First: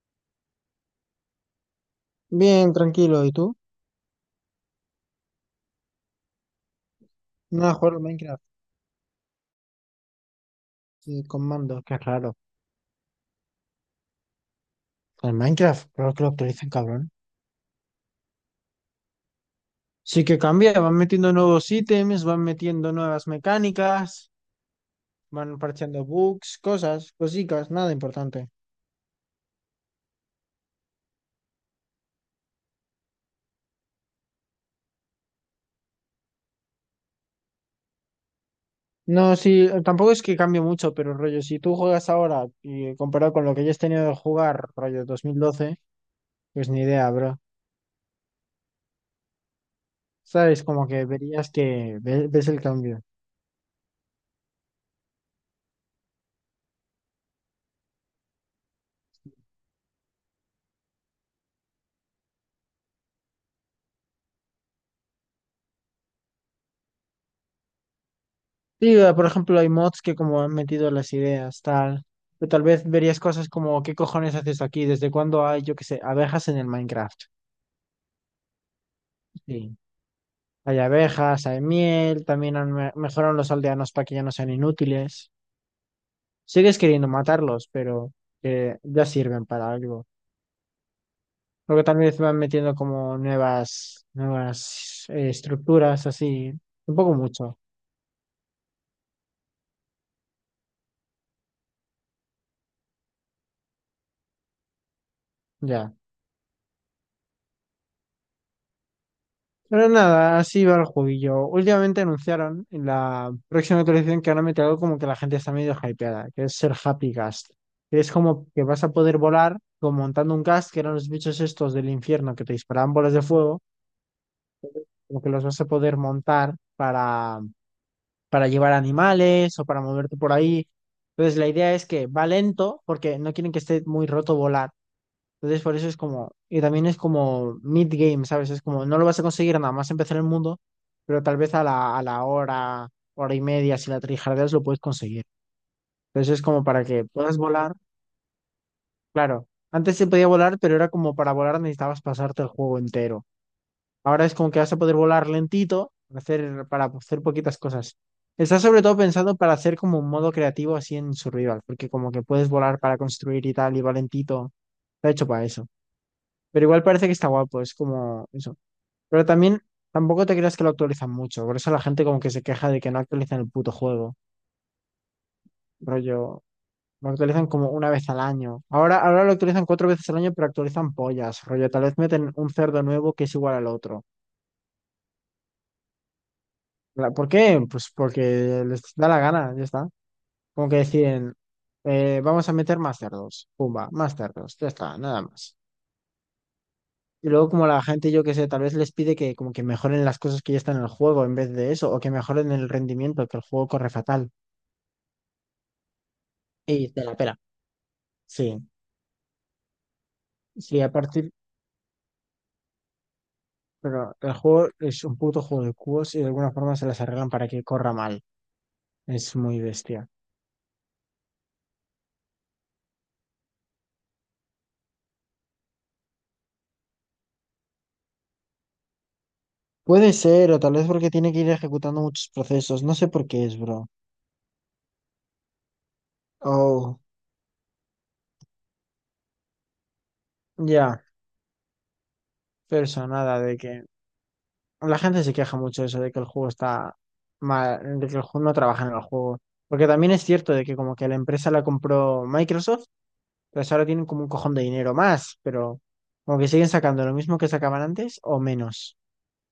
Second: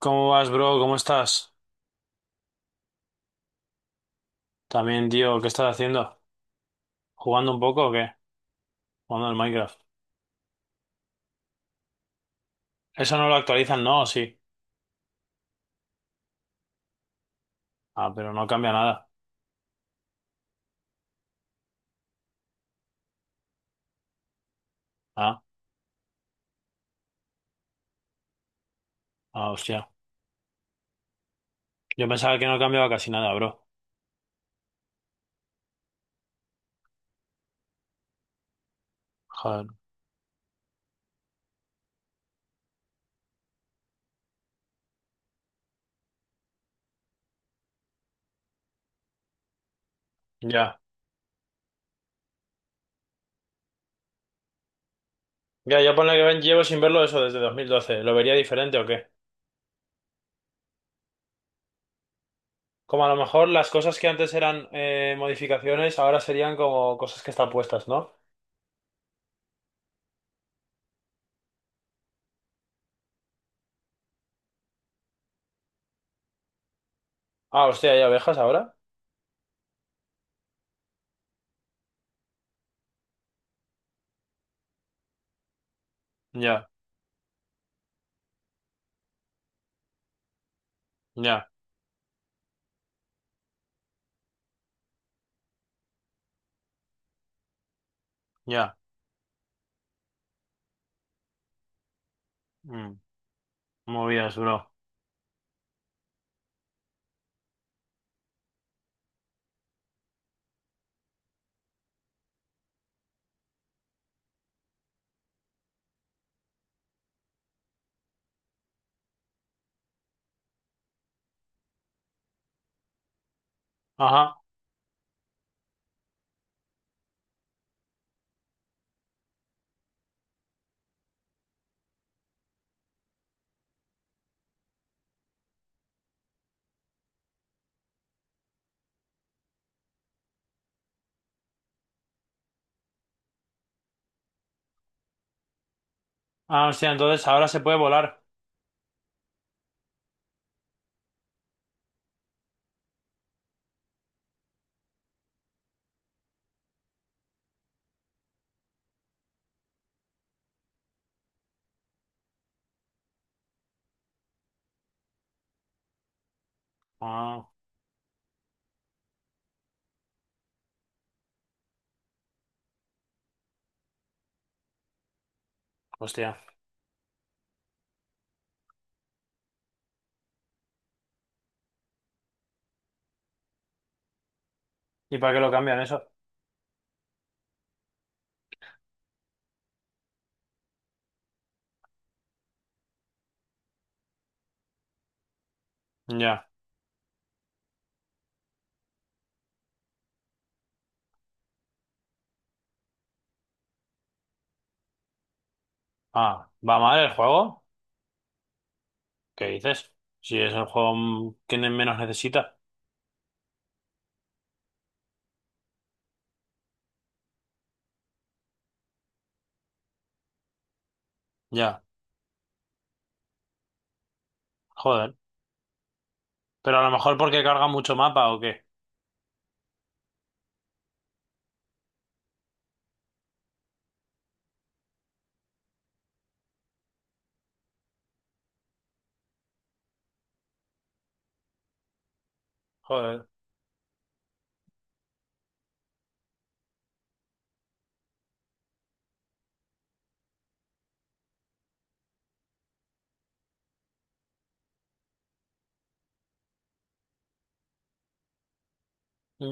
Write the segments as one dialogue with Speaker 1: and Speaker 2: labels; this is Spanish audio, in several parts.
Speaker 1: ¿Cómo vas, bro? ¿Cómo estás?
Speaker 2: Bien, tranquilo. ¿Y tú?
Speaker 1: También, tío, ¿qué estás haciendo? ¿Jugando un
Speaker 2: Nada,
Speaker 1: poco o
Speaker 2: jugar al
Speaker 1: qué?
Speaker 2: Minecraft
Speaker 1: Jugando al Minecraft.
Speaker 2: sí, con mando. Qué raro.
Speaker 1: Eso no lo actualizan, ¿no? ¿O sí?
Speaker 2: El Minecraft, claro que lo actualizan, cabrón.
Speaker 1: Ah, pero no cambia nada.
Speaker 2: Sí que cambia, van metiendo nuevos ítems, van metiendo nuevas mecánicas,
Speaker 1: Ah,
Speaker 2: van parcheando bugs, cosas, cositas, nada importante.
Speaker 1: ah, hostia. Yo pensaba que no cambiaba casi nada, bro.
Speaker 2: No, sí,
Speaker 1: Joder.
Speaker 2: tampoco es que cambie mucho, pero rollo, si tú juegas ahora y comparado con lo que ya has tenido de jugar, rollo 2012 pues ni idea, bro. Sabes,
Speaker 1: Ya.
Speaker 2: como que verías que ves el cambio.
Speaker 1: Ya, yo ponle que llevo sin verlo eso desde 2012. ¿Lo vería diferente o qué? Como a lo mejor las cosas que antes eran modificaciones, ahora serían como cosas que están puestas, ¿no?
Speaker 2: Sí, ah, por ejemplo, hay mods que como han metido las ideas, tal. O tal vez verías cosas como, ¿qué cojones haces aquí? ¿Desde cuándo hay, yo qué sé, abejas en el Minecraft?
Speaker 1: Ah, hostia, ¿hay abejas ahora?
Speaker 2: Sí. Hay abejas, hay miel, también mejoran los aldeanos para que ya no sean inútiles.
Speaker 1: Ya,
Speaker 2: Sigues queriendo matarlos, pero ya sirven para algo.
Speaker 1: ya,
Speaker 2: Luego también se van metiendo como nuevas estructuras, así. Un poco mucho,
Speaker 1: ya. Mm, movidas, bro.
Speaker 2: ya. Pero nada, así va el jueguillo. Últimamente anunciaron en la próxima actualización que van a meter algo como que la gente está medio hypeada, que es ser Happy Ghast. Que es como que vas a poder volar como montando un ghast, que eran los bichos estos del infierno que te disparaban bolas de fuego,
Speaker 1: Ajá.
Speaker 2: como que los vas a poder montar para llevar animales o para moverte por ahí. Entonces la idea es que va lento porque no quieren que esté muy roto volar entonces, por eso es como, y también es como mid-game, ¿sabes? Es como, no lo vas a conseguir nada más empezar el mundo, pero tal vez a la hora, hora y media, si la trijardeas, lo puedes conseguir. Entonces, es como
Speaker 1: Ah,
Speaker 2: para
Speaker 1: hostia,
Speaker 2: que
Speaker 1: entonces
Speaker 2: puedas
Speaker 1: ahora se
Speaker 2: volar.
Speaker 1: puede volar.
Speaker 2: Claro, antes se podía volar, pero era como para volar necesitabas pasarte el juego entero. Ahora es como que vas a poder volar lentito, para hacer poquitas cosas. Está sobre todo pensado para hacer como un modo creativo así en Survival, porque como que puedes volar para construir y tal, y va lentito. Está hecho para eso. Pero igual parece que está
Speaker 1: Ah,
Speaker 2: guapo, es como eso. Pero también tampoco te creas que lo actualizan mucho, por eso la gente como que se queja de que no actualizan el puto juego.
Speaker 1: hostia.
Speaker 2: Rollo, lo actualizan como una vez al año. Ahora lo actualizan cuatro veces al año, pero actualizan pollas. Rollo, tal vez meten un cerdo nuevo que es igual al otro.
Speaker 1: ¿Y para qué lo cambian eso?
Speaker 2: ¿Por qué? Pues porque les da la gana, ya está. Como que deciden, vamos a meter más cerdos. Pumba, más cerdos, ya está, nada más.
Speaker 1: Ya.
Speaker 2: Y luego como la gente, yo qué sé, tal vez les pide que como que mejoren las cosas que ya están en el juego en vez de eso, o que mejoren el rendimiento, que el juego corre fatal.
Speaker 1: Ah, ¿va
Speaker 2: Y
Speaker 1: mal
Speaker 2: te
Speaker 1: el
Speaker 2: la pela.
Speaker 1: juego?
Speaker 2: Sí,
Speaker 1: ¿Qué dices? Si es el
Speaker 2: sí, a
Speaker 1: juego
Speaker 2: partir,
Speaker 1: que menos necesita.
Speaker 2: pero el juego es un puto juego de cubos y de alguna forma se las arreglan para que corra mal. Es muy bestia.
Speaker 1: Ya. Joder. Pero a lo mejor porque carga mucho mapa o qué.
Speaker 2: Puede ser, o tal vez porque tiene que ir ejecutando muchos procesos. No sé por qué es, bro. Oh, ya, pero eso,
Speaker 1: Joder.
Speaker 2: nada de que... la gente se queja mucho de eso, de que el juego está mal, de que el juego no trabaja en el juego. Porque también es cierto de que como que la empresa la compró Microsoft, pues ahora tienen como un cojón de dinero más, pero como que siguen sacando lo mismo que sacaban antes o menos.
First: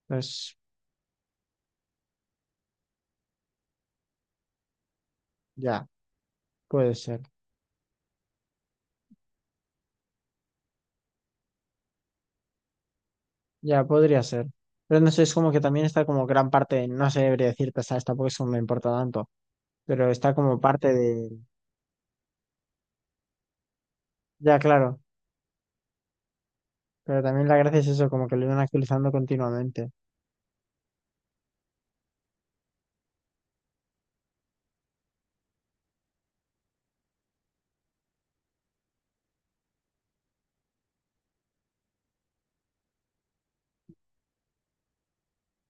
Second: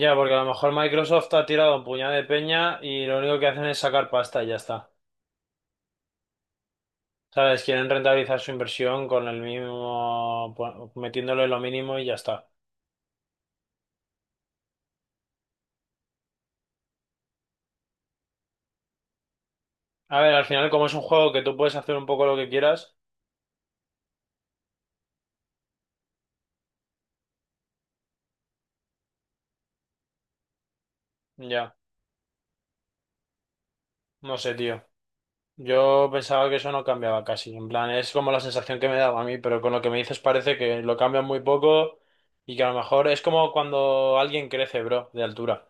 Speaker 1: Ya, porque a lo
Speaker 2: Pues
Speaker 1: mejor Microsoft ha tirado un puñado de peña y lo único que hacen es sacar pasta y ya está.
Speaker 2: ya, puede ser,
Speaker 1: ¿Sabes? Quieren rentabilizar su inversión con el mínimo, metiéndole lo mínimo y ya está.
Speaker 2: ya podría ser. Pero no sé, es como que también está como gran parte, no sé, debería decirte, ¿sabes? Tampoco eso me importa tanto, pero
Speaker 1: A
Speaker 2: está
Speaker 1: ver, al
Speaker 2: como
Speaker 1: final, como
Speaker 2: parte
Speaker 1: es un juego
Speaker 2: de...
Speaker 1: que tú puedes hacer un poco lo que quieras,
Speaker 2: Ya, claro, pero también la gracia es eso, como que lo iban actualizando continuamente.
Speaker 1: ya. No sé, tío. Yo pensaba que eso no cambiaba casi, en plan, es como la sensación que me daba a mí, pero con lo que me dices parece que lo cambian muy poco y que a lo mejor es como cuando alguien crece, bro, de altura.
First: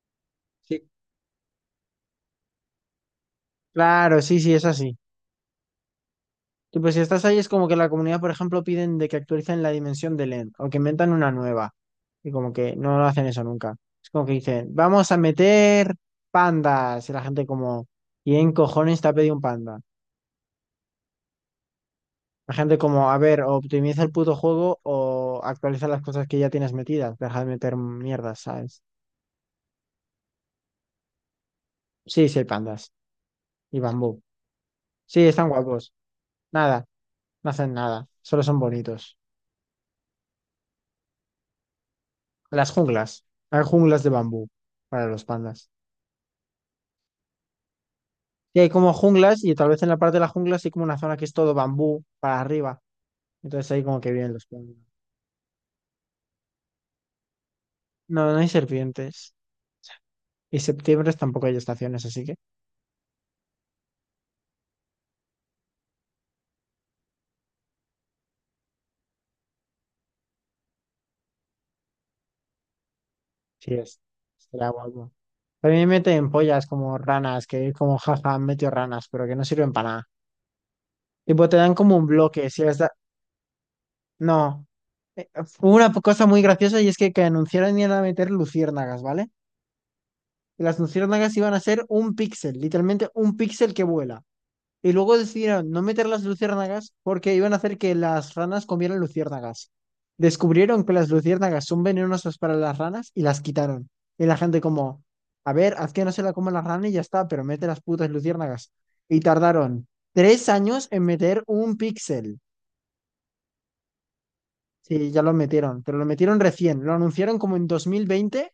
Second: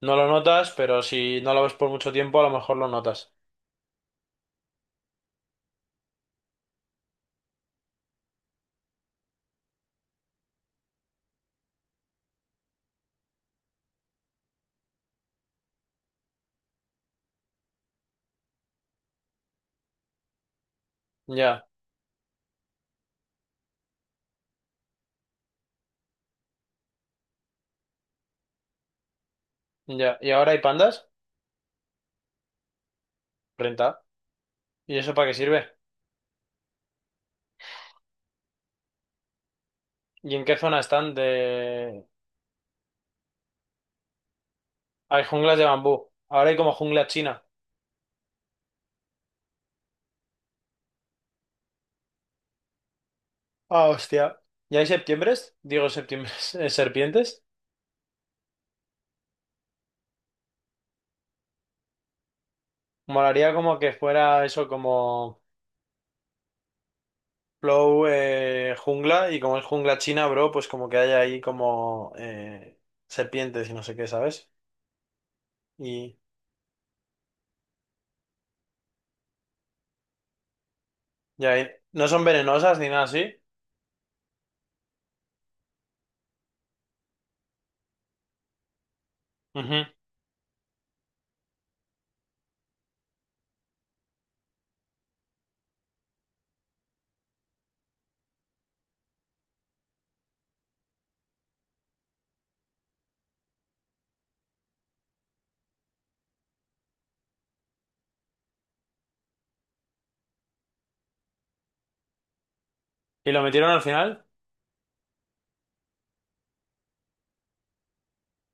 Speaker 1: No lo notas,
Speaker 2: Sí,
Speaker 1: pero si no lo ves por mucho tiempo, a lo mejor lo notas.
Speaker 2: claro, sí, sí, es así. Tú, pues si estás ahí es como que la comunidad, por ejemplo, piden de que actualicen la dimensión del end o que inventan una nueva. Y como que no lo hacen eso nunca. Es como que dicen, vamos a meter pandas. Y la gente como, ¿y en cojones te ha pedido un panda?
Speaker 1: Ya,
Speaker 2: La gente como, a ver, o optimiza el puto juego o actualiza las cosas que ya tienes metidas. Deja de meter mierdas, ¿sabes?
Speaker 1: ya. ¿Y ahora hay pandas?
Speaker 2: Sí, sí hay pandas. Y
Speaker 1: Renta.
Speaker 2: bambú.
Speaker 1: ¿Y eso
Speaker 2: Sí,
Speaker 1: para qué
Speaker 2: están
Speaker 1: sirve?
Speaker 2: guapos. Nada, no hacen nada. Solo son bonitos.
Speaker 1: ¿Y en qué zona están de...?
Speaker 2: Las junglas. Hay junglas de bambú para
Speaker 1: Hay
Speaker 2: los
Speaker 1: junglas de
Speaker 2: pandas.
Speaker 1: bambú. Ahora hay como jungla china.
Speaker 2: Y hay como junglas y tal vez en la parte de la jungla sí hay como una zona que es todo bambú para arriba. Entonces ahí
Speaker 1: Ah,
Speaker 2: como que vienen
Speaker 1: hostia.
Speaker 2: los
Speaker 1: ¿Y
Speaker 2: pingüinos.
Speaker 1: hay septiembres? Digo septiembres, serpientes.
Speaker 2: No, no hay serpientes. Y septiembre tampoco hay estaciones, así que
Speaker 1: Molaría como que fuera eso como... Flow jungla y como es jungla china, bro, pues como que hay ahí como serpientes
Speaker 2: sí
Speaker 1: y no sé
Speaker 2: es.
Speaker 1: qué, ¿sabes?
Speaker 2: Será guapo. También
Speaker 1: Y
Speaker 2: meten pollas como ranas, que es como jaja, han metido ranas, pero que no sirven para nada. Tipo, te
Speaker 1: ya, y
Speaker 2: dan como un
Speaker 1: no son
Speaker 2: bloque, si les
Speaker 1: venenosas
Speaker 2: da-
Speaker 1: ni nada así.
Speaker 2: No. Eh, Hubo una cosa muy graciosa y es que anunciaron iban a meter luciérnagas, ¿vale?
Speaker 1: Ujú.
Speaker 2: Y las luciérnagas iban a ser un píxel, literalmente un píxel que vuela. Y luego decidieron no meter las luciérnagas porque iban a hacer que las ranas comieran luciérnagas. Descubrieron que las luciérnagas son venenosas para las ranas y las quitaron. Y la gente como, a ver, haz que no se la coman las ranas y ya está, pero mete las putas luciérnagas. Y tardaron 3 años en meter un píxel.
Speaker 1: ¿Y lo metieron al final?
Speaker 2: Sí, ya lo metieron, pero lo metieron recién. Lo anunciaron como en 2020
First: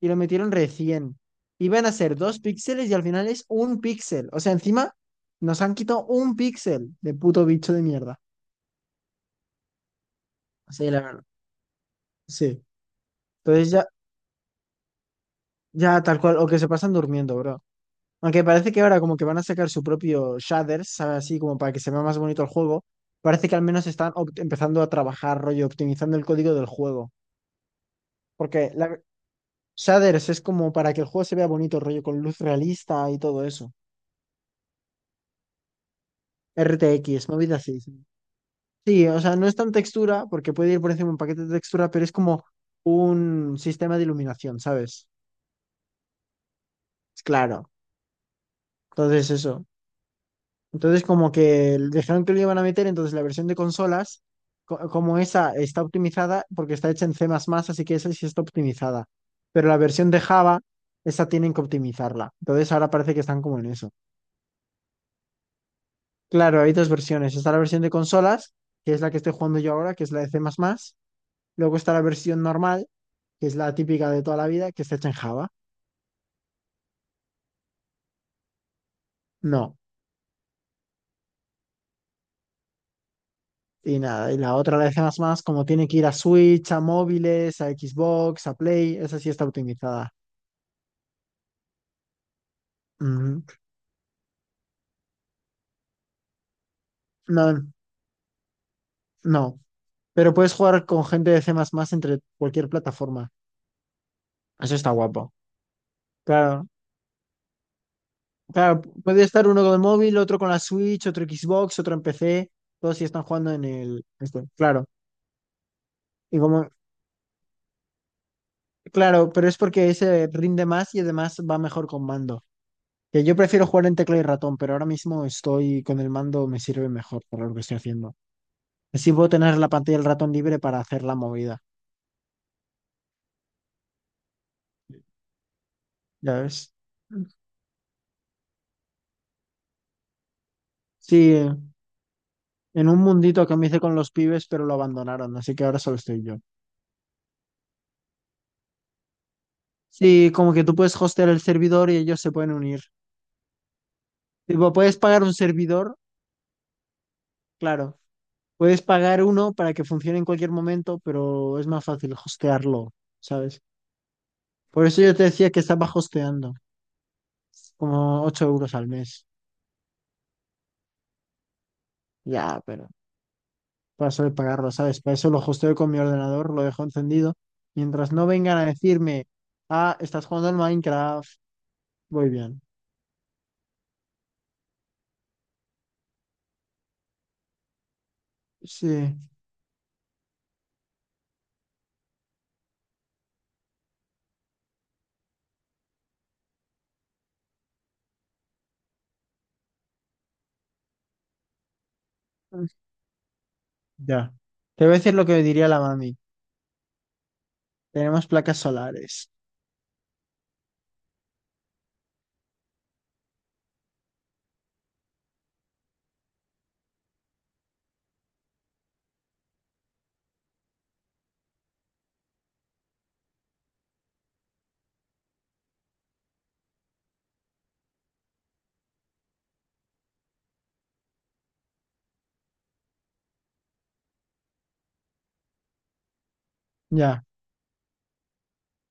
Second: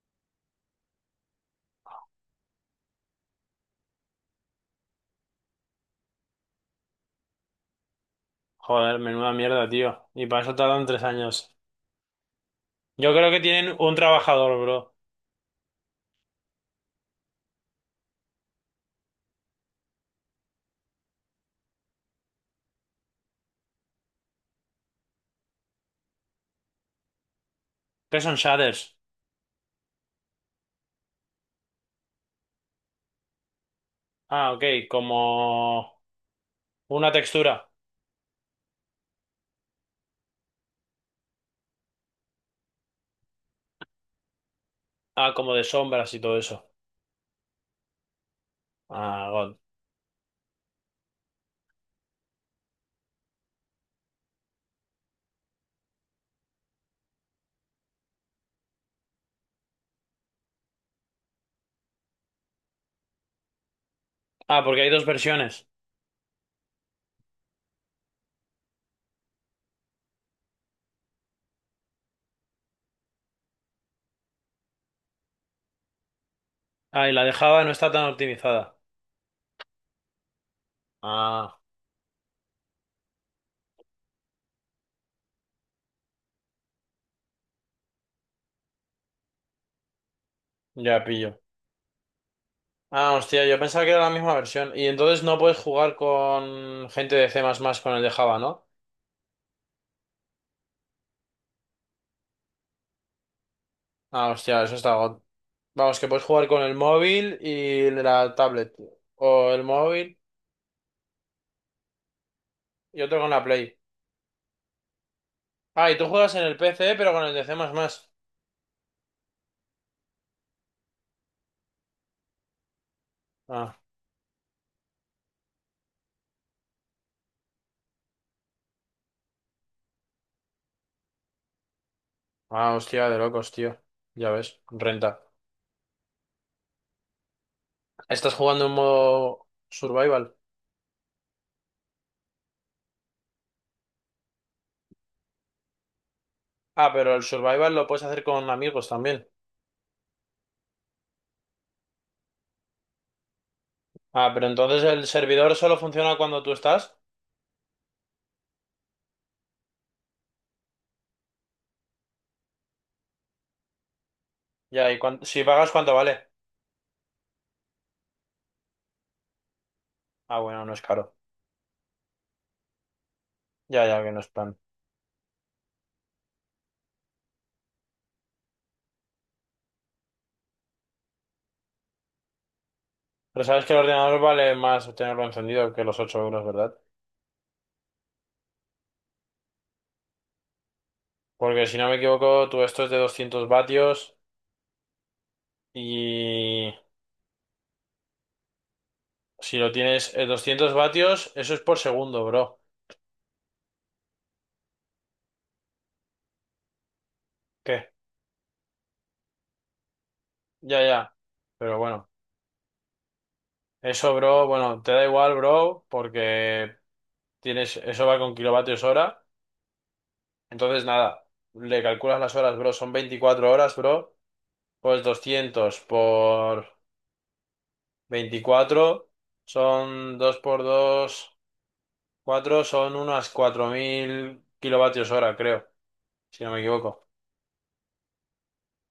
Speaker 2: y lo metieron recién. Iban a ser dos píxeles y al final es un píxel. O sea, encima nos han quitado un píxel de puto bicho de mierda.
Speaker 1: Joder, menuda mierda, tío. Y para eso tardan
Speaker 2: Sí, la
Speaker 1: tres
Speaker 2: verdad.
Speaker 1: años.
Speaker 2: Sí.
Speaker 1: Yo creo que
Speaker 2: Entonces
Speaker 1: tienen un trabajador, bro.
Speaker 2: ya tal cual, o que se pasan durmiendo, bro. Aunque parece que ahora como que van a sacar su propio shaders, ¿sabes? Así como para que se vea más bonito el juego. Parece que al menos están empezando a trabajar, rollo, optimizando el código del juego.
Speaker 1: ¿Qué son
Speaker 2: Porque
Speaker 1: shaders?
Speaker 2: la, shaders es como para que el juego se vea bonito, rollo, con luz realista y todo eso.
Speaker 1: Ah, ok, como una
Speaker 2: RTX, movidas
Speaker 1: textura.
Speaker 2: así. Sí. Sí, o sea, no es tan textura, porque puede ir por encima un paquete de textura, pero es como un sistema de iluminación, ¿sabes?
Speaker 1: Ah, como de sombras y todo eso.
Speaker 2: Es claro.
Speaker 1: Ah,
Speaker 2: Entonces,
Speaker 1: God.
Speaker 2: eso. Entonces, como que dejaron que lo iban a meter, entonces la versión de consolas, como esa está optimizada, porque está hecha en C++, así que esa sí está optimizada. Pero la versión de Java, esa tienen que optimizarla. Entonces, ahora parece que están como en eso.
Speaker 1: Ah, porque hay dos versiones.
Speaker 2: Claro, hay dos versiones. Está la versión de consolas, que es la que estoy jugando yo ahora, que es la de C++. Luego está la versión normal que es la típica de toda la vida, que está hecha en Java.
Speaker 1: Ah, y la de Java no está tan optimizada.
Speaker 2: No.
Speaker 1: Ah,
Speaker 2: Y nada, y la otra, la de C++, como tiene que ir a Switch, a móviles, a Xbox, a Play, esa sí está optimizada.
Speaker 1: ya pillo. Ah,
Speaker 2: Ujú.
Speaker 1: hostia, yo pensaba que era la misma versión. Y entonces no puedes jugar con gente de
Speaker 2: No,
Speaker 1: C++ con el de Java, ¿no?
Speaker 2: no. Pero puedes jugar con gente de C++ entre cualquier plataforma.
Speaker 1: Ah, hostia,
Speaker 2: Eso
Speaker 1: eso
Speaker 2: está
Speaker 1: está god.
Speaker 2: guapo.
Speaker 1: Vamos, que puedes jugar con
Speaker 2: Claro,
Speaker 1: el móvil y la tablet.
Speaker 2: claro, puede estar
Speaker 1: O
Speaker 2: uno
Speaker 1: el
Speaker 2: con el móvil,
Speaker 1: móvil
Speaker 2: otro con la Switch, otro Xbox, otro en PC, todos
Speaker 1: y
Speaker 2: sí
Speaker 1: otro
Speaker 2: están
Speaker 1: con la
Speaker 2: jugando en
Speaker 1: Play.
Speaker 2: el este, claro.
Speaker 1: Ah, y tú juegas
Speaker 2: Y
Speaker 1: en el
Speaker 2: como,
Speaker 1: PC, pero con el de C++. Ah,
Speaker 2: claro, pero es porque ese rinde más y además va mejor con mando. Que yo prefiero jugar en tecla y ratón, pero ahora mismo estoy con el mando, me sirve mejor para lo que estoy haciendo. Así puedo tener la pantalla del ratón libre para hacer la movida,
Speaker 1: ah, hostia, de locos, tío. Ya ves, renta.
Speaker 2: ¿ya ves?
Speaker 1: Estás jugando en modo survival.
Speaker 2: Sí, en un mundito que me hice con los pibes, pero lo abandonaron, así que ahora solo estoy yo.
Speaker 1: Ah, pero el survival lo puedes hacer con amigos también.
Speaker 2: Sí, como que tú puedes hostear el servidor y ellos se pueden unir.
Speaker 1: Ah, pero
Speaker 2: Tipo,
Speaker 1: entonces
Speaker 2: puedes
Speaker 1: el
Speaker 2: pagar un
Speaker 1: servidor solo
Speaker 2: servidor,
Speaker 1: funciona cuando tú estás.
Speaker 2: claro. Puedes pagar uno para que funcione en cualquier momento, pero es más fácil hostearlo, ¿sabes? Por
Speaker 1: Ya, y
Speaker 2: eso yo te
Speaker 1: si
Speaker 2: decía que
Speaker 1: pagas,
Speaker 2: estaba
Speaker 1: ¿cuánto vale?
Speaker 2: hosteando, como 8 euros al mes.
Speaker 1: Ah, bueno, no es caro.
Speaker 2: Ya, pero...
Speaker 1: Ya, ya, que no
Speaker 2: paso
Speaker 1: es
Speaker 2: de
Speaker 1: plan.
Speaker 2: pagarlo, ¿sabes? Para eso lo hosteo con mi ordenador, lo dejo encendido. Mientras no vengan a decirme, ah, estás jugando al Minecraft, voy bien.
Speaker 1: Pero sabes que el ordenador vale más tenerlo encendido que los 8 euros, ¿verdad?
Speaker 2: Sí,
Speaker 1: Porque si no me equivoco, tú esto es de 200 vatios y si lo tienes en 200 vatios, eso es por segundo, bro.
Speaker 2: ya. Te voy a decir lo que diría la mami.
Speaker 1: ¿Qué?
Speaker 2: Tenemos placas solares.
Speaker 1: Ya, ya. Pero bueno, eso, bro, bueno, te da igual, bro, porque tienes, eso va con kilovatios hora. Entonces, nada, le calculas las horas, bro, son 24 horas, bro. Pues 200 por... 24 son 2 por 2 4 son unas 4.000 kilovatios hora, creo, si no me equivoco.
Speaker 2: Ya,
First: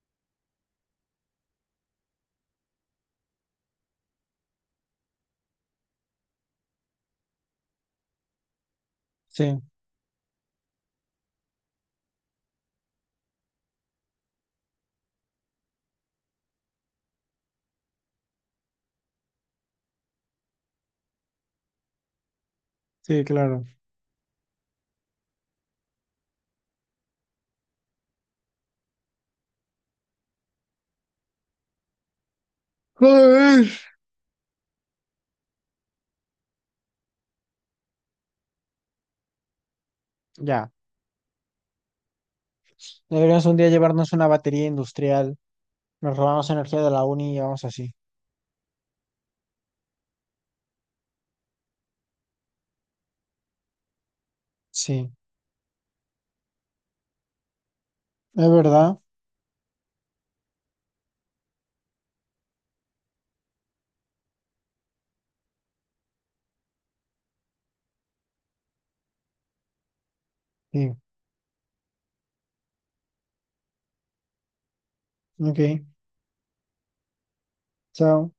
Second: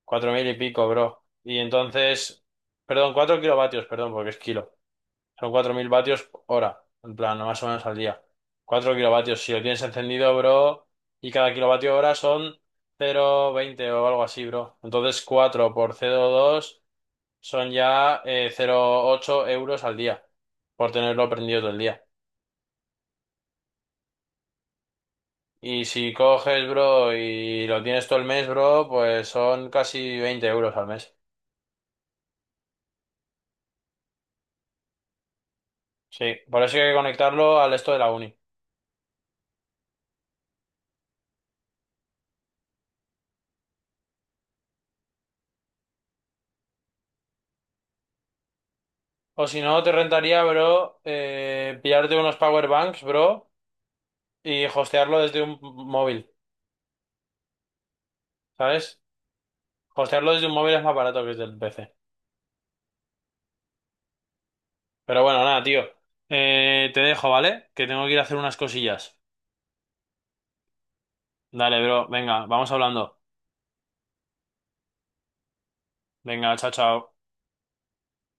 Speaker 1: 4.000 y pico, bro. Y entonces, perdón, 4 kilovatios, perdón, porque es kilo. Son 4.000 vatios hora, en plan, más o menos al día. 4 kilovatios, si
Speaker 2: sí,
Speaker 1: lo tienes encendido, bro, y cada kilovatio hora son 0,20 o algo así, bro. Entonces, 4 por 0,2 son ya 0,8 euros al día, por tenerlo prendido todo el día.
Speaker 2: sí, claro.
Speaker 1: Y si coges, bro, y lo tienes todo el mes, bro, pues son casi 20 euros al mes.
Speaker 2: Joder.
Speaker 1: Sí, por eso hay que conectarlo al esto de la uni.
Speaker 2: Ya. Deberíamos un día llevarnos una batería industrial. Nos robamos energía de la uni y vamos así.
Speaker 1: O si no, te rentaría, bro, pillarte unos power banks, bro, y
Speaker 2: Sí,
Speaker 1: hostearlo desde un móvil,
Speaker 2: es verdad.
Speaker 1: ¿sabes? Hostearlo desde un móvil es más barato que desde el PC. Pero bueno, nada, tío. Te dejo, ¿vale? Que tengo que ir a hacer unas cosillas.
Speaker 2: Sí,
Speaker 1: Dale, bro, venga, vamos hablando.
Speaker 2: ok.
Speaker 1: Venga, chao, chao.
Speaker 2: Chao.